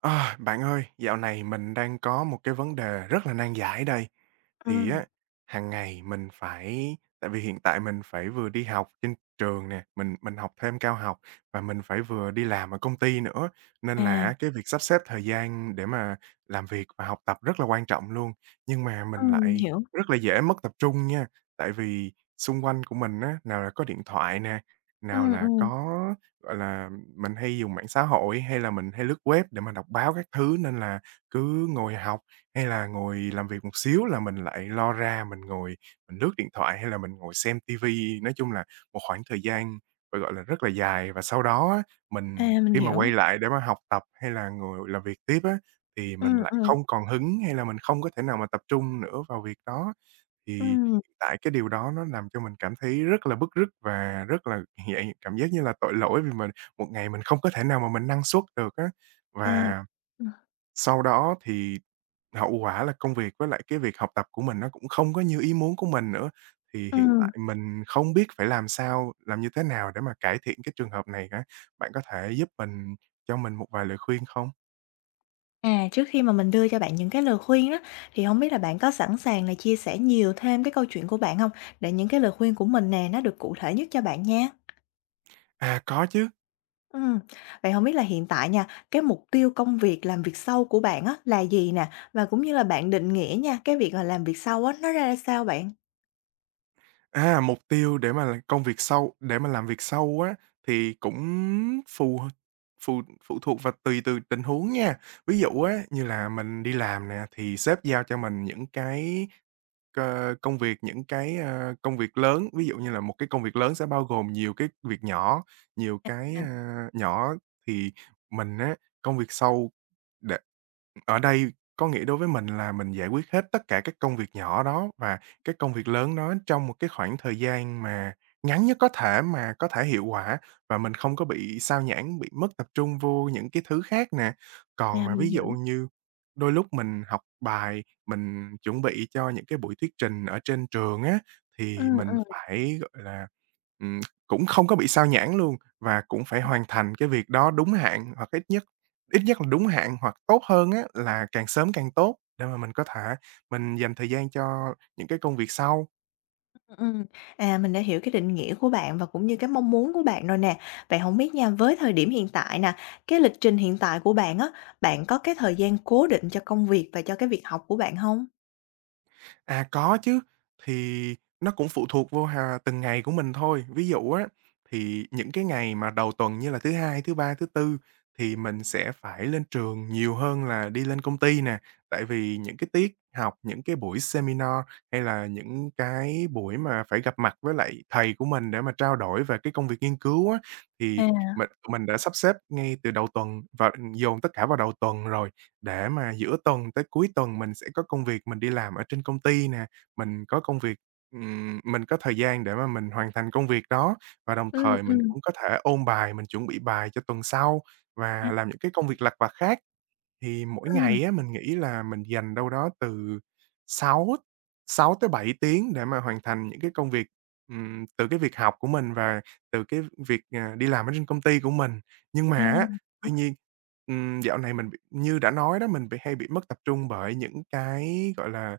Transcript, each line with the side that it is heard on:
right: À, bạn ơi, dạo này mình đang có một cái vấn đề rất là nan giải đây. Thì
left: Ừm.
right: á, hàng ngày mình phải tại vì hiện tại mình phải vừa đi học trên trường nè, mình học thêm cao học, và mình phải vừa đi làm ở công ty nữa, nên
left: À,
right: là cái việc sắp xếp thời gian để mà làm việc và học tập rất là quan trọng luôn. Nhưng mà mình
left: mình
right: lại
left: hiểu.
right: rất là dễ mất tập trung nha, tại vì xung quanh của mình á, nào là có điện thoại nè, nào
left: Ừm,
right: là
left: ừm,
right: có, gọi là, mình hay dùng mạng xã hội, hay là mình hay lướt web để mà đọc báo các thứ, nên là cứ ngồi học hay là ngồi làm việc một xíu là mình lại lo ra, mình ngồi mình lướt điện thoại hay là mình ngồi xem tivi. Nói chung là một khoảng thời gian phải gọi là rất là dài, và sau đó á,
left: à,
right: mình
left: mình
right: khi mà
left: hiểu.
right: quay lại để mà học tập hay là ngồi làm việc tiếp á, thì mình
left: Ừm,
right: lại
left: ừm,
right: không còn hứng hay là mình không có thể nào mà tập trung nữa vào việc đó. Thì
left: ừm,
right: tại cái điều đó nó làm cho mình cảm thấy rất là bứt rứt và rất là vậy, cảm giác như là tội lỗi vì một ngày mình không có thể nào mà mình năng suất được á.
left: à,
right: Và sau đó thì hậu quả là công việc với lại cái việc học tập của mình nó cũng không có như ý muốn của mình nữa, thì hiện
left: ừm.
right: tại mình không biết phải làm sao, làm như thế nào để mà cải thiện cái trường hợp này cả. Bạn có thể giúp mình cho mình một vài lời khuyên không?
left: À, trước khi mà mình đưa cho bạn những cái lời khuyên á, thì hổng biết là bạn có sẵn sàng là chia sẻ nhiều thêm cái câu chuyện của bạn hông? Để những cái lời khuyên của mình nè, nó được cụ thể nhất cho bạn nha.
right: À, có chứ.
left: Ừm, vậy hổng biết là hiện tại nha, cái mục tiêu công việc làm việc sau của bạn á là gì nè? Và cũng như là bạn định nghĩa nha, cái việc là làm việc sau á, nó ra sao bạn?
right: À, mục tiêu để mà là công việc sau để mà làm việc sau á, thì cũng phù phụ phụ thuộc và tùy từ tình huống nha. Ví dụ á, như là mình đi làm nè, thì sếp giao cho mình những cái công việc, những cái công việc lớn, ví dụ như là một cái công việc lớn sẽ bao gồm nhiều cái việc nhỏ, nhiều cái,
left: À,
right: a, nhỏ thì mình á, công việc sau Đ ở đây có nghĩa đối với mình là mình giải quyết hết tất cả các công việc nhỏ đó và các công việc lớn đó trong một cái khoảng thời gian mà ngắn nhất có thể mà có thể hiệu quả, và mình không có bị sao nhãng, bị mất tập trung vô những cái thứ khác nè. Còn
left: à,
right: mà
left: mình
right: ví
left: hiểu.
right: dụ như đôi lúc mình học bài, mình chuẩn bị cho những cái buổi thuyết trình ở trên trường á, thì
left: Ừm,
right: mình
left: ừm.
right: phải, gọi là, ừm, cũng không có bị sao nhãng luôn và cũng phải hoàn thành cái việc đó đúng hạn hoặc ít nhất. Ít nhất là đúng hạn hoặc tốt hơn á là càng sớm càng tốt để mà mình có thể mình dành thời gian cho những cái công việc sau.
left: Ừm, à, mình đã hiểu cái định nghĩa của bạn và cũng như cái mong muốn của bạn rồi nè. Vậy không biết nha, với thời điểm hiện tại nè, cái lịch trình hiện tại của bạn á, bạn có cái thời gian cố định cho công việc và cho cái việc học của bạn không?
right: À, có chứ. Thì nó cũng phụ thuộc vô hà từng ngày của mình thôi. Ví dụ á, thì những cái ngày mà đầu tuần như là thứ Hai, thứ Ba, thứ Tư, thì mình sẽ phải lên trường nhiều hơn là đi lên công ty nè. Tại vì những cái tiết học, những cái buổi seminar hay là những cái buổi mà phải gặp mặt với lại thầy của mình để mà trao đổi về cái công việc nghiên cứu á, thì
left: À.
right: mình đã sắp xếp ngay từ đầu tuần và dồn tất cả vào đầu tuần rồi. Để mà giữa tuần tới cuối tuần mình sẽ có công việc mình đi làm ở trên công ty nè, mình có công việc, mình có thời gian để mà mình hoàn thành công việc đó và đồng thời mình
left: Ừm.
right: cũng có thể ôn bài, mình chuẩn bị bài cho tuần sau
left: À.
right: và làm những cái công việc lặt vặt khác. Thì mỗi
left: Ừm.
right: ngày á, mình nghĩ là mình dành đâu đó từ 6 6 tới 7 tiếng để mà hoàn thành những cái công việc, từ cái việc học của mình và từ cái việc, đi làm ở trên công ty của mình. Nhưng mà á,
left: À.
right: tuy nhiên, dạo này mình bị như đã nói đó, mình bị hay bị mất tập trung bởi những cái, gọi là,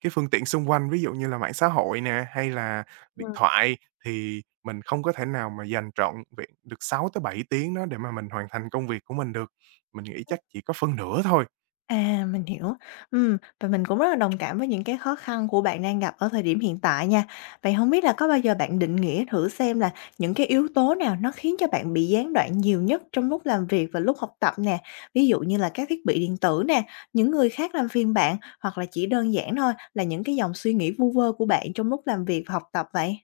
right: cái phương tiện xung quanh, ví dụ như là mạng xã hội nè, hay là điện thoại, thì mình không có thể nào mà dành trọn vẹn được 6 tới 7 tiếng đó để mà mình hoàn thành công việc của mình được. Mình nghĩ chắc chỉ có phân nửa thôi.
left: À, mình hiểu. Và mình cũng rất là đồng cảm với những cái khó khăn của bạn đang gặp ở thời điểm hiện tại nha. Vậy không biết là có bao giờ bạn định nghĩa thử xem là những cái yếu tố nào nó khiến cho bạn bị gián đoạn nhiều nhất trong lúc làm việc và lúc học tập nè? Ví dụ như là các thiết bị điện tử nè, những người khác làm phiền bạn, hoặc là chỉ đơn giản thôi là những cái dòng suy nghĩ vu vơ của bạn trong lúc làm việc và học tập vậy?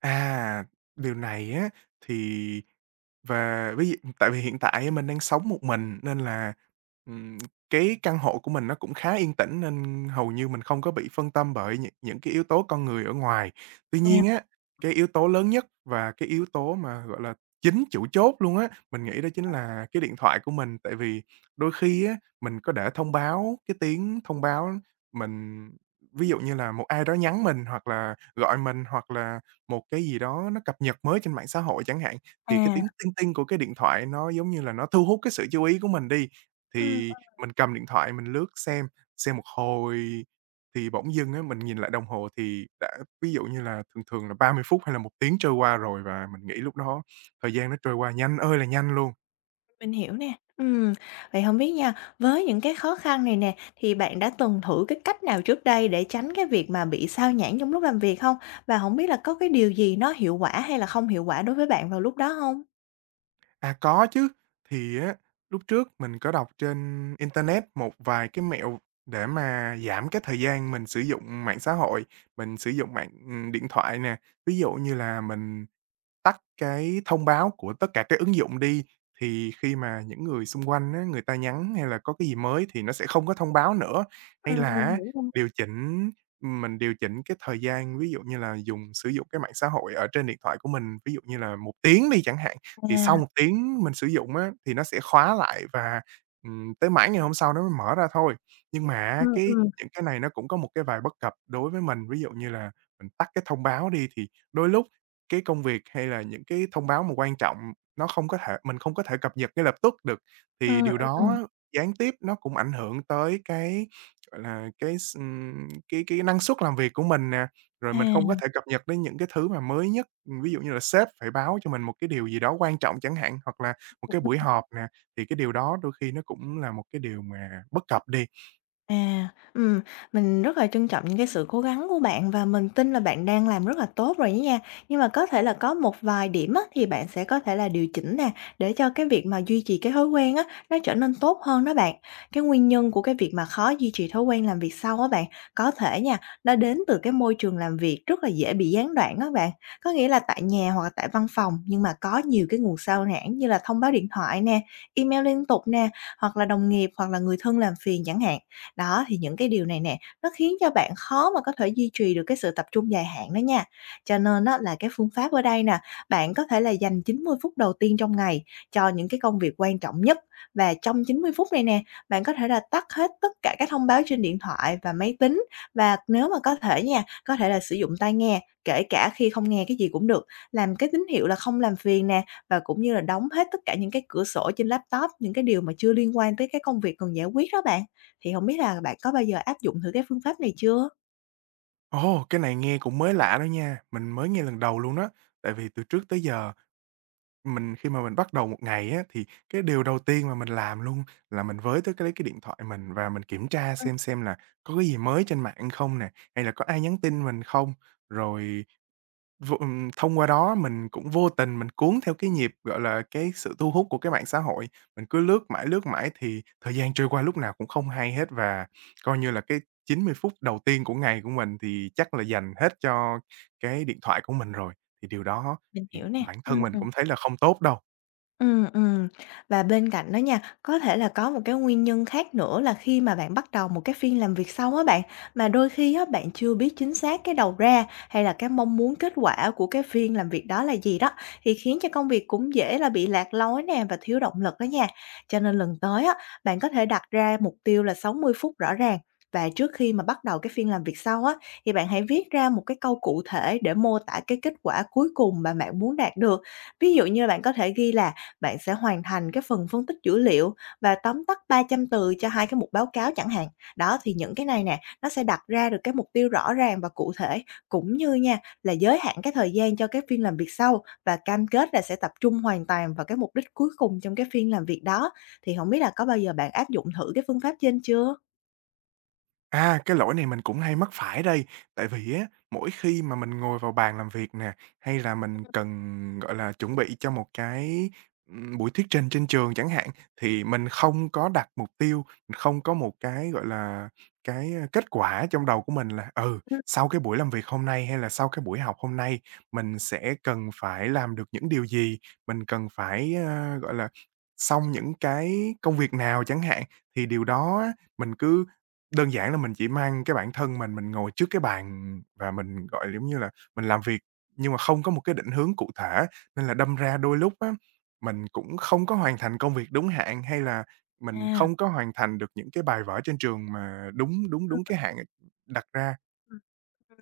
right: À, điều này á, thì và ví dụ tại vì hiện tại mình đang sống một mình nên là, ừm, cái căn hộ của mình nó cũng khá yên tĩnh nên hầu như mình không có bị phân tâm bởi những cái yếu tố con người ở ngoài. Tuy
left: À.
right: nhiên á, cái yếu tố lớn nhất và cái yếu tố mà, gọi là, chính chủ chốt luôn á, mình nghĩ đó chính là cái điện thoại của mình. Tại vì đôi khi á, mình có để thông báo, cái tiếng thông báo mình, ví dụ như là một ai đó nhắn mình hoặc là gọi mình, hoặc là một cái gì đó nó cập nhật mới trên mạng xã hội chẳng hạn. Thì cái tiếng
left: À.
right: tinh tinh của cái điện thoại nó, giống như là, nó thu hút cái sự chú ý của mình đi, thì mình cầm điện thoại mình lướt xem một hồi thì bỗng dưng á, mình nhìn lại đồng hồ thì đã, ví dụ như là thường thường là 30 phút hay là một tiếng trôi qua rồi và mình nghĩ lúc đó thời gian nó trôi qua nhanh ơi là nhanh luôn.
left: Mình hiểu nè. Vậy không biết nha, với những cái khó khăn này nè, thì bạn đã từng thử cái cách nào trước đây để tránh cái việc mà bị sao nhãng trong lúc làm việc không? Và không biết là có cái điều gì nó hiệu quả hay là không hiệu quả đối với bạn vào lúc đó không?
right: À, có chứ, thì á, lúc trước mình có đọc trên internet một vài cái mẹo để mà giảm cái thời gian mình sử dụng mạng xã hội, mình sử dụng mạng, điện thoại nè. Ví dụ như là mình tắt cái thông báo của tất cả các ứng dụng đi, thì khi mà những người xung quanh á, người ta nhắn hay là có cái gì mới thì nó sẽ không có thông báo nữa.
left: Ờ,
right: Hay là
left: mình
right: á,
left: hiểu rồi.
right: điều chỉnh mình điều chỉnh cái thời gian, ví dụ như là sử dụng cái mạng xã hội ở trên điện thoại của mình, ví dụ như là một tiếng đi chẳng hạn, thì
left: À.
right: sau một tiếng mình sử dụng á, thì nó sẽ khóa lại và, tới mãi ngày hôm sau nó mới mở ra thôi. Nhưng mà
left: Ờ,
right: á,
left: ờ.
right: cái những cái này nó cũng có một cái vài bất cập đối với mình, ví dụ như là mình tắt cái thông báo đi thì đôi lúc cái công việc hay là những cái thông báo mà quan trọng nó không có thể mình không có thể cập nhật ngay lập tức được,
left: Ờ,
right: thì điều
left: ờ.
right: đó gián tiếp nó cũng ảnh hưởng tới cái, gọi là, cái s cái năng suất làm việc của mình nè, rồi mình không có
left: À.
right: thể cập nhật đến những cái thứ mà mới nhất. Ví dụ như là sếp phải báo cho mình một cái điều gì đó quan trọng chẳng hạn, hoặc là một cái buổi họp nè, thì cái điều đó đôi khi nó cũng là một cái điều mà bất cập đi.
left: À, ừm, mình rất là trân trọng những cái sự cố gắng của bạn và mình tin là bạn đang làm rất là tốt rồi đó nha. Nhưng mà có thể là có một vài điểm á, thì bạn sẽ có thể là điều chỉnh nè, để cho cái việc mà duy trì cái thói quen á, nó trở nên tốt hơn đó bạn. Cái nguyên nhân của cái việc mà khó duy trì thói quen làm việc sau á bạn, có thể nha, nó đến từ cái môi trường làm việc rất là dễ bị gián đoạn á bạn. Có nghĩa là tại nhà hoặc là tại văn phòng, nhưng mà có nhiều cái nguồn sao nhãng như là thông báo điện thoại nè, email liên tục nè, hoặc là đồng nghiệp hoặc là người thân làm phiền chẳng hạn đó, thì những cái điều này nè, nó khiến cho bạn khó mà có thể duy trì được cái sự tập trung dài hạn đó nha. Cho nên đó là cái phương pháp ở đây nè, bạn có thể là dành 90 phút đầu tiên trong ngày cho những cái công việc quan trọng nhất, và trong 90 phút này nè, bạn có thể là tắt hết tất cả các thông báo trên điện thoại và máy tính, và nếu mà có thể nha, có thể là sử dụng tai nghe, kể cả khi không nghe cái gì cũng được, làm cái tín hiệu là không làm phiền nè, và cũng như là đóng hết tất cả những cái cửa sổ trên laptop, những cái điều mà chưa liên quan tới cái công việc cần giải quyết đó bạn. Thì hổng biết là bạn có bao giờ áp dụng thử cái phương pháp này chưa?
right: Ồ, cái này nghe cũng mới lạ đó nha, mình mới nghe lần đầu luôn á, tại vì từ trước tới giờ mình khi mà mình bắt đầu một ngày á, thì cái điều đầu tiên mà mình làm luôn là mình với tới lấy cái điện thoại mình và mình kiểm tra
left: Ừm.
right: xem là có cái gì mới trên mạng không nè, hay là có ai nhắn tin mình không. Rồi vô thông qua đó mình cũng vô tình mình cuốn theo cái nhịp, gọi là, cái sự thu hút của cái mạng xã hội, mình cứ lướt mãi thì thời gian trôi qua lúc nào cũng không hay hết, và coi như là cái 90 phút đầu tiên của ngày của mình thì chắc là dành hết cho cái điện thoại của mình rồi. Thì điều đó
left: Mình hiểu
right: thì
left: nè.
right: bản thân mình
left: Ừm.
right: cũng thấy là không tốt đâu.
left: Ừ. Và bên cạnh đó nha, có thể là có một cái nguyên nhân khác nữa là khi mà bạn bắt đầu một cái phiên làm việc sau á bạn, mà đôi khi á bạn chưa biết chính xác cái đầu ra hay là cái mong muốn kết quả của cái phiên làm việc đó là gì đó, thì khiến cho công việc cũng dễ là bị lạc lối nè và thiếu động lực đó nha. Cho nên lần tới á, bạn có thể đặt ra mục tiêu là 60 phút rõ ràng. Và trước khi mà bắt đầu cái phiên làm việc sau á, thì bạn hãy viết ra một cái câu cụ thể để mô tả cái kết quả cuối cùng mà bạn muốn đạt được. Ví dụ như bạn có thể ghi là bạn sẽ hoàn thành cái phần phân tích dữ liệu và tóm tắt 300 từ cho hai cái mục báo cáo chẳng hạn. Đó, thì những cái này nè, nó sẽ đặt ra được cái mục tiêu rõ ràng và cụ thể, cũng như nha là giới hạn cái thời gian cho cái phiên làm việc sau và cam kết là sẽ tập trung hoàn toàn vào cái mục đích cuối cùng trong cái phiên làm việc đó. Thì không biết là có bao giờ bạn áp dụng thử cái phương pháp trên chưa?
right: À, cái lỗi này mình cũng hay mắc phải đây, tại vì á, mỗi khi mà mình ngồi vào bàn làm việc nè, hay là mình cần, gọi là, chuẩn bị cho một cái buổi thuyết trình trên trường chẳng hạn, thì mình không có đặt mục tiêu, mình không có một cái, gọi là, kết quả trong đầu của mình là,
left: Ừm,
right: sau cái buổi làm việc hôm nay hay là sau cái buổi học hôm nay mình sẽ cần phải làm được những điều gì, mình cần phải, gọi là, xong những cái công việc nào chẳng hạn. Thì điều đó á, mình cứ đơn giản là mình chỉ mang cái bản thân mình ngồi trước cái bàn và mình, gọi là, giống như là, mình làm việc nhưng mà không có một cái định hướng cụ thể, nên là đâm ra đôi lúc á, mình cũng không có hoàn thành công việc đúng hạn, hay là mình
left: à.
right: không có hoàn thành được những cái bài vở trên trường mà đúng đúng đúng cái hạn đặt ra.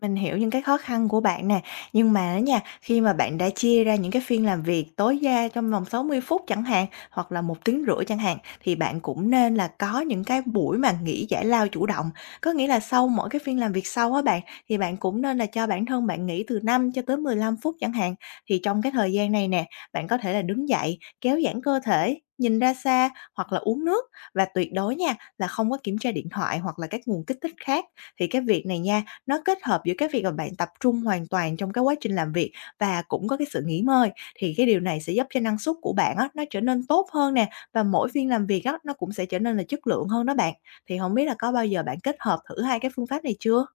left: Mình hiểu những cái khó khăn của bạn nè, nhưng mà á nha, khi mà bạn đã chia ra những cái phiên làm việc tối đa trong vòng 60 phút chẳng hạn, hoặc là một tiếng rưỡi chẳng hạn, thì bạn cũng nên là có những cái buổi mà nghỉ giải lao chủ động. Có nghĩa là sau mỗi cái phiên làm việc sau á bạn, thì bạn cũng nên là cho bản thân bạn nghỉ từ 5 cho tới 15 phút chẳng hạn. Thì trong cái thời gian này nè, bạn có thể là đứng dậy, kéo giãn cơ thể, nhìn ra xa hoặc là uống nước, và tuyệt đối nha là không có kiểm tra điện thoại hoặc là các nguồn kích thích khác. Thì cái việc này nha, nó kết hợp giữa cái việc mà bạn tập trung hoàn toàn trong cái quá trình làm việc và cũng có cái sự nghỉ ngơi, thì cái điều này sẽ giúp cho năng suất của bạn á, nó trở nên tốt hơn nè, và mỗi phiên làm việc á, nó cũng sẽ trở nên là chất lượng hơn đó bạn. Thì không biết là có bao giờ bạn kết hợp thử hai cái phương pháp này chưa?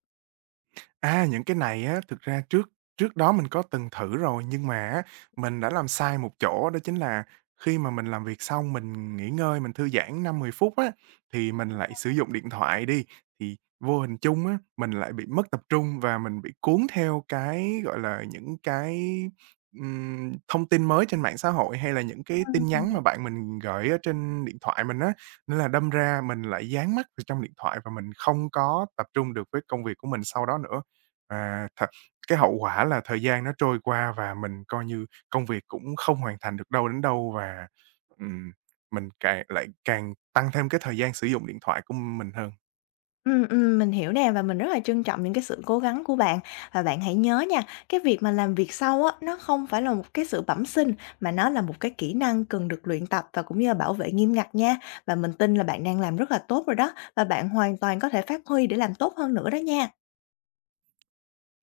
right: À, những cái này á, thực ra trước trước đó mình có từng thử rồi, nhưng mà á, mình đã làm sai một chỗ đó chính là khi mà mình làm việc xong mình nghỉ ngơi, mình thư giãn 5-10 phút á, thì mình lại sử dụng điện thoại đi, thì vô hình chung á, mình lại bị mất tập trung và mình bị cuốn theo cái, gọi là, những cái, thông tin mới trên mạng xã hội, hay là những cái tin nhắn
left: Ừm.
right: mà bạn mình gửi ở trên điện thoại mình á. Nên là đâm ra mình lại dán mắt vào trong điện thoại và mình không có tập trung được với công việc của mình sau đó nữa. Và thật cái hậu quả là thời gian nó trôi qua và mình coi như công việc cũng không hoàn thành được đâu đến đâu và, ừm, mình càng lại càng tăng thêm cái thời gian sử dụng điện thoại của mình hơn.
left: Mình hiểu nè và mình rất là trân trọng những cái sự cố gắng của bạn. Và bạn hãy nhớ nha, cái việc mà làm việc sau á, nó không phải là một cái sự bẩm sinh mà nó là một cái kỹ năng cần được luyện tập và cũng như là bảo vệ nghiêm ngặt nha. Và mình tin là bạn đang làm rất là tốt rồi đó và bạn hoàn toàn có thể phát huy để làm tốt hơn nữa đó nha.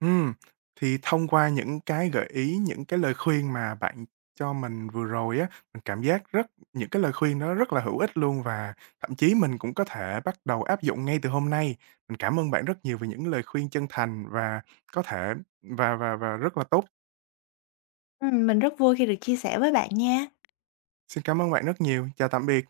right: Ừm, thì thông qua những cái gợi ý, những cái lời khuyên mà bạn cho mình vừa rồi á, mình cảm giác rất, những cái lời khuyên đó rất là hữu ích luôn và thậm chí mình cũng có thể bắt đầu áp dụng ngay từ hôm nay. Mình cảm ơn bạn rất nhiều về những lời khuyên chân thành và có thể và và rất là tốt.
left: Mình rất vui khi được chia sẻ với bạn nha.
right: Xin cảm ơn bạn rất nhiều. Chào tạm biệt.